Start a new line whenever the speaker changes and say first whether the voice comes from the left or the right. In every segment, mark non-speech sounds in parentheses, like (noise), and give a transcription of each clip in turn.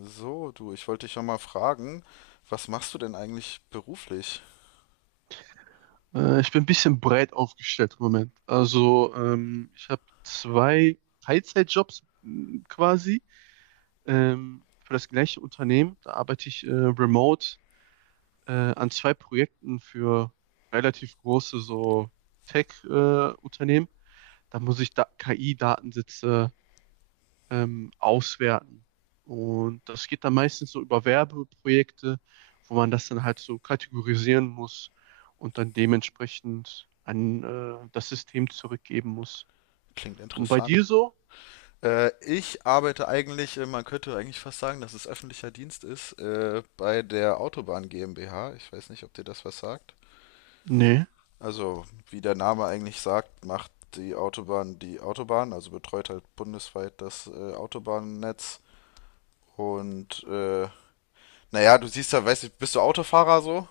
left: So, du, ich wollte dich ja mal fragen, was machst du denn eigentlich beruflich?
right: Ich bin ein bisschen breit aufgestellt im Moment. Also, ich habe zwei Teilzeitjobs quasi für das gleiche Unternehmen. Da arbeite ich remote an zwei Projekten für relativ große so Tech-Unternehmen. Da muss ich da KI-Datensätze auswerten. Und das geht dann meistens so über Werbeprojekte, wo man das dann halt so kategorisieren muss und dann dementsprechend an das System zurückgeben muss.
left: Klingt
right: Und bei
left: interessant.
right: dir so?
left: Ich arbeite eigentlich, man könnte eigentlich fast sagen, dass es öffentlicher Dienst ist, bei der Autobahn GmbH. Ich weiß nicht, ob dir das was sagt.
right: Nee.
left: Also, wie der Name eigentlich sagt, macht die Autobahn, also betreut halt bundesweit das Autobahnnetz. Und naja, du siehst ja, weißt du, bist du Autofahrer so?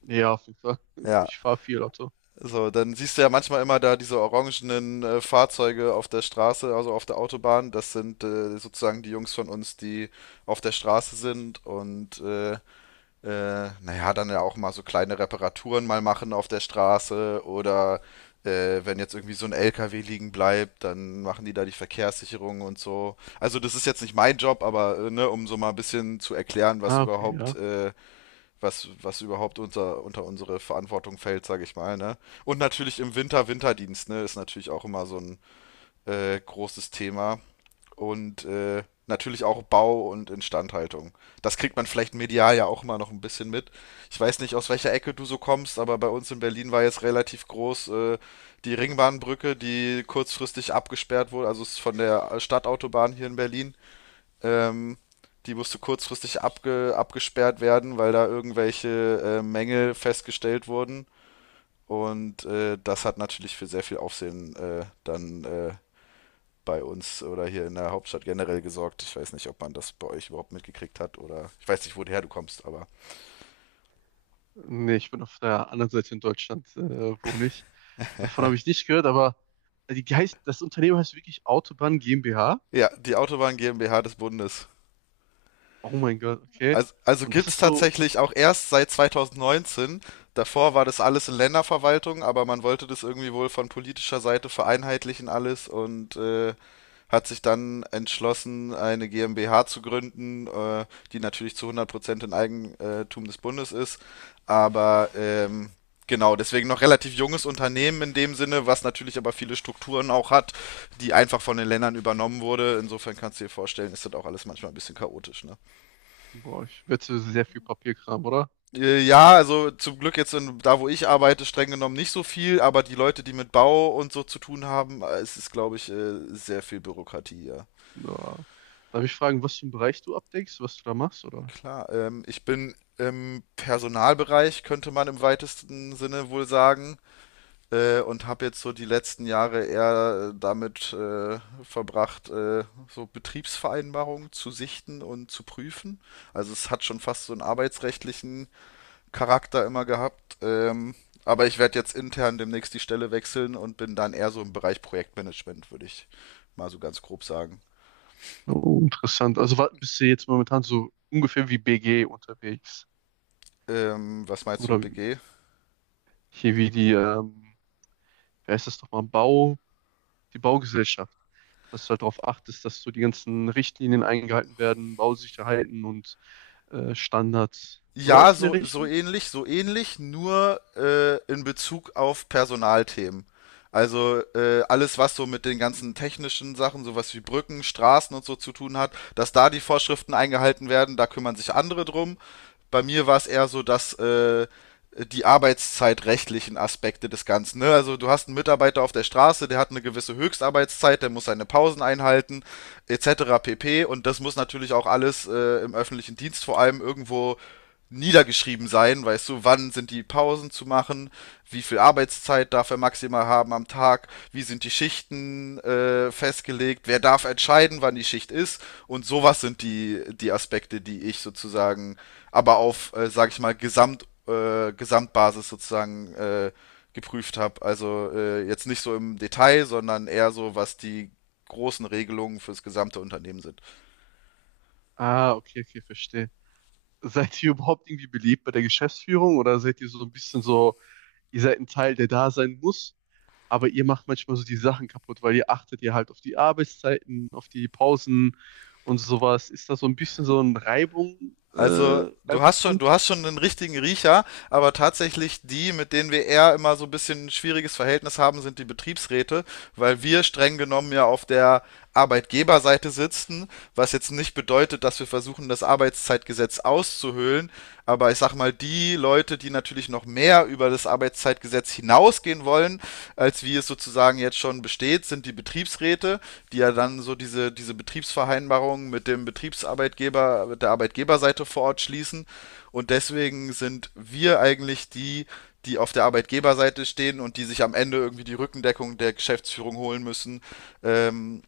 right: Nee, ja, auf jeden Fall. (laughs)
left: Ja,
right: Ich fahre viel Auto.
left: so, dann siehst du ja manchmal immer da diese orangenen Fahrzeuge auf der Straße, also auf der Autobahn. Das sind sozusagen die Jungs von uns, die auf der Straße sind und naja, dann ja auch mal so kleine Reparaturen mal machen auf der Straße oder wenn jetzt irgendwie so ein LKW liegen bleibt, dann machen die da die Verkehrssicherung und so. Also das ist jetzt nicht mein Job, aber ne, um so mal ein bisschen zu erklären, was
right: Ah, okay,
left: überhaupt
right: ja.
left: was überhaupt unter unsere Verantwortung fällt, sage ich mal. Ne? Und natürlich im Winter Winterdienst, ne, ist natürlich auch immer so ein großes Thema. Und natürlich auch Bau und Instandhaltung. Das kriegt man vielleicht medial ja auch immer noch ein bisschen mit. Ich weiß nicht, aus welcher Ecke du so kommst, aber bei uns in Berlin war jetzt relativ groß die Ringbahnbrücke, die kurzfristig abgesperrt wurde, also ist von der Stadtautobahn hier in Berlin ähm, die musste kurzfristig abgesperrt werden, weil da irgendwelche Mängel festgestellt wurden. Und das hat natürlich für sehr viel Aufsehen dann bei uns oder hier in der Hauptstadt generell gesorgt. Ich weiß nicht, ob man das bei euch überhaupt mitgekriegt hat oder ich weiß nicht, woher du kommst, aber
right: Nee, ich bin auf der anderen Seite in Deutschland, wohne ich. Davon habe ich nicht gehört, aber die heißt, das Unternehmen heißt wirklich Autobahn GmbH.
left: ja, die Autobahn GmbH des Bundes.
right: Oh mein Gott, okay.
left: Also
right: Und das
left: gibt es
right: ist so.
left: tatsächlich auch erst seit 2019. Davor war das alles in Länderverwaltung, aber man wollte das irgendwie wohl von politischer Seite vereinheitlichen alles und hat sich dann entschlossen, eine GmbH zu gründen, die natürlich zu 100% in Eigentum des Bundes ist. Aber genau, deswegen noch relativ junges Unternehmen in dem Sinne, was natürlich aber viele Strukturen auch hat, die einfach von den Ländern übernommen wurde. Insofern kannst du dir vorstellen, ist das auch alles manchmal ein bisschen chaotisch. Ne?
right: Boah, ich wette, sehr viel Papierkram, oder?
left: Ja, also zum Glück jetzt in, da, wo ich arbeite, streng genommen nicht so viel, aber die Leute, die mit Bau und so zu tun haben, es ist, glaube ich, sehr viel Bürokratie, ja.
right: Ja. Darf ich fragen, was für einen Bereich du abdeckst, was du da machst, oder?
left: Klar, ich bin im Personalbereich, könnte man im weitesten Sinne wohl sagen, und habe jetzt so die letzten Jahre eher damit verbracht, so Betriebsvereinbarungen zu sichten und zu prüfen. Also es hat schon fast so einen arbeitsrechtlichen Charakter immer gehabt. Aber ich werde jetzt intern demnächst die Stelle wechseln und bin dann eher so im Bereich Projektmanagement, würde ich mal so ganz grob sagen.
right: Oh, interessant. Also bist du jetzt momentan so ungefähr wie BG unterwegs?
left: Was meinst du,
right: Oder
left: BG?
right: hier wie die, wie heißt das nochmal, die Baugesellschaft. Dass du halt darauf achtest, dass so die ganzen Richtlinien eingehalten werden, Bausicherheiten und Standards.
left: Ja,
right: Sowas in der
left: so,
right: Richtung?
left: so ähnlich, nur in Bezug auf Personalthemen. Also alles, was so mit den ganzen technischen Sachen, sowas wie Brücken, Straßen und so zu tun hat, dass da die Vorschriften eingehalten werden, da kümmern sich andere drum. Bei mir war es eher so, dass die arbeitszeitrechtlichen Aspekte des Ganzen. Ne? Also du hast einen Mitarbeiter auf der Straße, der hat eine gewisse Höchstarbeitszeit, der muss seine Pausen einhalten, etc. pp. Und das muss natürlich auch alles im öffentlichen Dienst vor allem irgendwo niedergeschrieben sein, weißt du, wann sind die Pausen zu machen, wie viel Arbeitszeit darf er maximal haben am Tag, wie sind die Schichten festgelegt, wer darf entscheiden, wann die Schicht ist und sowas sind die Aspekte, die ich sozusagen, aber auf, sag ich mal, Gesamtbasis sozusagen geprüft habe. Also jetzt nicht so im Detail, sondern eher so, was die großen Regelungen fürs gesamte Unternehmen sind.
right: Ah, okay, okay, verstehe. Seid ihr überhaupt irgendwie beliebt bei der Geschäftsführung oder seid ihr so ein bisschen so, ihr seid ein Teil, der da sein muss, aber ihr macht manchmal so die Sachen kaputt, weil ihr achtet ja halt auf die Arbeitszeiten, auf die Pausen und sowas. Ist das so ein bisschen so ein
left: Also du hast schon,
right: Reibungspunkt?
left: du hast schon einen richtigen Riecher, aber tatsächlich die, mit denen wir eher immer so ein bisschen ein schwieriges Verhältnis haben, sind die Betriebsräte, weil wir streng genommen ja auf der Arbeitgeberseite sitzen, was jetzt nicht bedeutet, dass wir versuchen, das Arbeitszeitgesetz auszuhöhlen, aber ich sag mal, die Leute, die natürlich noch mehr über das Arbeitszeitgesetz hinausgehen vorgehen wollen, als wie es sozusagen jetzt schon besteht, sind die Betriebsräte, die ja dann so diese Betriebsvereinbarungen mit dem Betriebsarbeitgeber, mit der Arbeitgeberseite vor Ort schließen. Und deswegen sind wir eigentlich die, die auf der Arbeitgeberseite stehen und die sich am Ende irgendwie die Rückendeckung der Geschäftsführung holen müssen, ähm,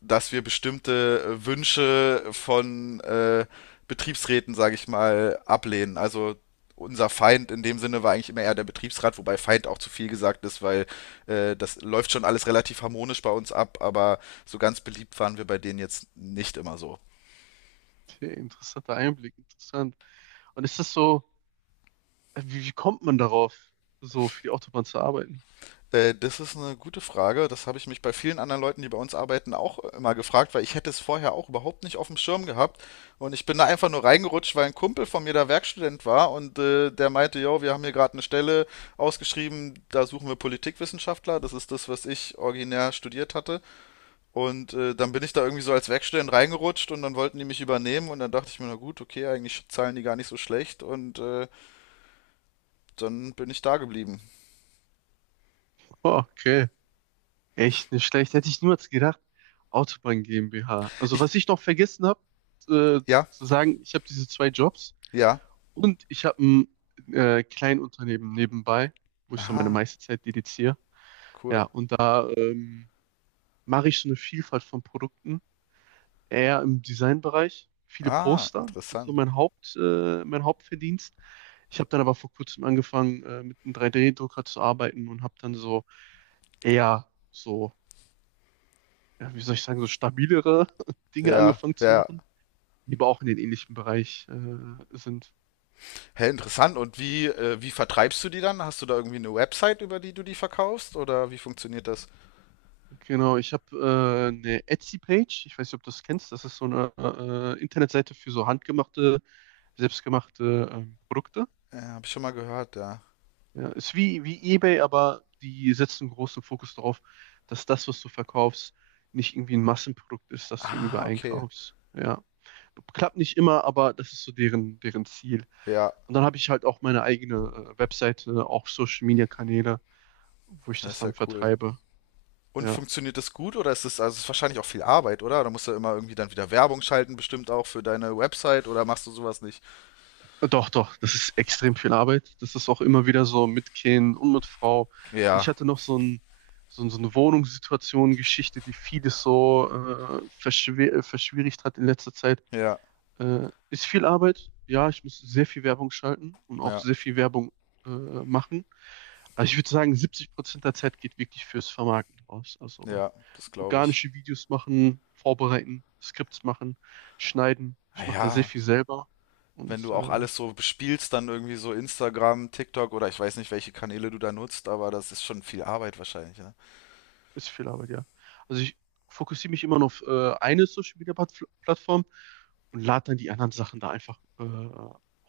left: dass wir bestimmte Wünsche von Betriebsräten, sage ich mal, ablehnen. Also unser Feind in dem Sinne war eigentlich immer eher der Betriebsrat, wobei Feind auch zu viel gesagt ist, weil das läuft schon alles relativ harmonisch bei uns ab, aber so ganz beliebt waren wir bei denen jetzt nicht immer so.
right: Okay, interessanter Einblick, interessant. Und ist das so, wie kommt man darauf, so für die Autobahn zu arbeiten?
left: Das ist eine gute Frage. Das habe ich mich bei vielen anderen Leuten, die bei uns arbeiten, auch immer gefragt, weil ich hätte es vorher auch überhaupt nicht auf dem Schirm gehabt. Und ich bin da einfach nur reingerutscht, weil ein Kumpel von mir da Werkstudent war und der meinte, yo, wir haben hier gerade eine Stelle ausgeschrieben, da suchen wir Politikwissenschaftler. Das ist das, was ich originär studiert hatte. Und dann bin ich da irgendwie so als Werkstudent reingerutscht und dann wollten die mich übernehmen und dann dachte ich mir, na gut, okay, eigentlich zahlen die gar nicht so schlecht und dann bin ich da geblieben.
right: Oh, okay. Echt nicht schlecht. Hätte ich niemals gedacht. Autobahn GmbH. Also
left: Ich,
right: was ich noch vergessen habe,
left: ja,
right: zu sagen, ich habe diese zwei Jobs
left: ja.
right: und ich habe ein Kleinunternehmen nebenbei, wo ich so meine
left: Aha,
right: meiste Zeit dediziere. Ja,
left: cool.
right: und da mache ich so eine Vielfalt von Produkten, eher im Designbereich, viele
left: Ah,
right: Poster. Das ist
left: interessant.
right: so mein mein Hauptverdienst. Ich habe dann aber vor kurzem angefangen, mit einem 3D-Drucker zu arbeiten und habe dann so eher so, ja, wie soll ich sagen, so stabilere (laughs) Dinge
left: Ja,
right: angefangen zu
left: ja.
right: machen, die aber auch in den ähnlichen Bereich sind.
left: Hä, interessant. Und wie, wie vertreibst du die dann? Hast du da irgendwie eine Website, über die du die verkaufst? Oder wie funktioniert das?
right: Genau, ich habe eine Etsy-Page. Ich weiß nicht, ob du das kennst. Das ist so eine Internetseite für so handgemachte, selbstgemachte Produkte.
left: Hab ich schon mal gehört, ja.
right: Ja, ist wie eBay, aber die setzen großen Fokus darauf, dass das, was du verkaufst, nicht irgendwie ein Massenprodukt ist, das du irgendwie
left: Ah, okay.
right: einkaufst. Ja, klappt nicht immer, aber das ist so deren Ziel.
left: Ja,
right: Und dann habe ich halt auch meine eigene Webseite, auch Social Media Kanäle, wo ich
left: das
right: das
left: ist ja
right: dann
left: cool.
right: vertreibe.
left: Und
right: Ja.
left: funktioniert das gut oder ist es, also es ist wahrscheinlich auch viel Arbeit, oder? Da musst du ja immer irgendwie dann wieder Werbung schalten, bestimmt auch für deine Website oder machst du sowas nicht?
right: Doch, doch, das ist extrem viel Arbeit. Das ist auch immer wieder so mit Kind und mit Frau. Und ich
left: Ja,
right: hatte noch so so eine Wohnungssituation, Geschichte, die vieles so verschwer verschwierigt hat in letzter Zeit.
left: ja,
right: Ist viel Arbeit. Ja, ich muss sehr viel Werbung schalten und auch
left: ja,
right: sehr viel Werbung machen. Also ich würde sagen, 70% der Zeit geht wirklich fürs Vermarkten draus. Also
left: ja, das glaube ich.
right: organische Videos machen, vorbereiten, Skripts machen, schneiden.
left: Ah
right: Ich mache da sehr
left: ja,
right: viel selber und
left: wenn du auch alles so bespielst, dann irgendwie so Instagram, TikTok oder ich weiß nicht, welche Kanäle du da nutzt, aber das ist schon viel Arbeit wahrscheinlich, ne?
right: ist viel Arbeit, ja. Also ich fokussiere mich immer nur auf eine Social Media Plattform und lade dann die anderen Sachen da einfach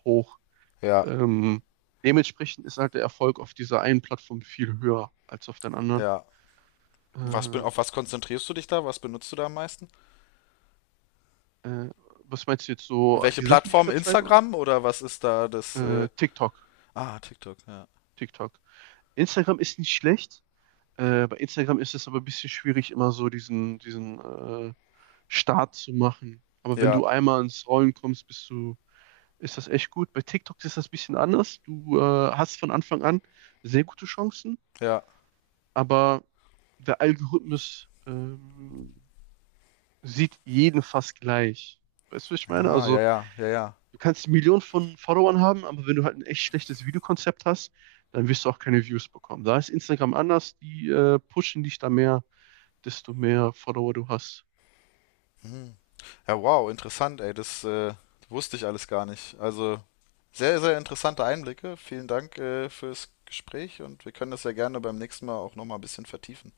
right: hoch.
left: Ja,
right: Ähm, dementsprechend ist halt der Erfolg auf dieser einen Plattform viel höher als auf den anderen.
left: ja.
right: Äh,
left: Auf was konzentrierst du dich da? Was benutzt du da am meisten?
right: äh, Was meinst du jetzt so?
left: Welche
right: Die Sachen, die ich
left: Plattform?
right: vertreibe?
left: Instagram oder was ist da das? Äh,
right: TikTok.
left: ah, TikTok, ja.
right: TikTok. Instagram ist nicht schlecht. Bei Instagram ist es aber ein bisschen schwierig, immer so diesen Start zu machen. Aber wenn
left: Ja,
right: du einmal ins Rollen kommst, ist das echt gut. Bei TikTok ist das ein bisschen anders. Du hast von Anfang an sehr gute Chancen,
left: ja.
right: aber der Algorithmus sieht jeden fast gleich. Weißt du, was ich meine?
left: Ah,
right: Also,
left: ja, ja, ja, ja.
right: du kannst Millionen von Followern haben, aber wenn du halt ein echt schlechtes Videokonzept hast, dann wirst du auch keine Views bekommen. Da ist Instagram anders, die pushen dich da mehr, desto mehr Follower du hast.
left: Hm. Ja, wow, interessant, ey. Das wusste ich alles gar nicht. Also sehr, sehr interessante Einblicke. Vielen Dank fürs Gespräch und wir können das ja gerne beim nächsten Mal auch nochmal ein bisschen vertiefen.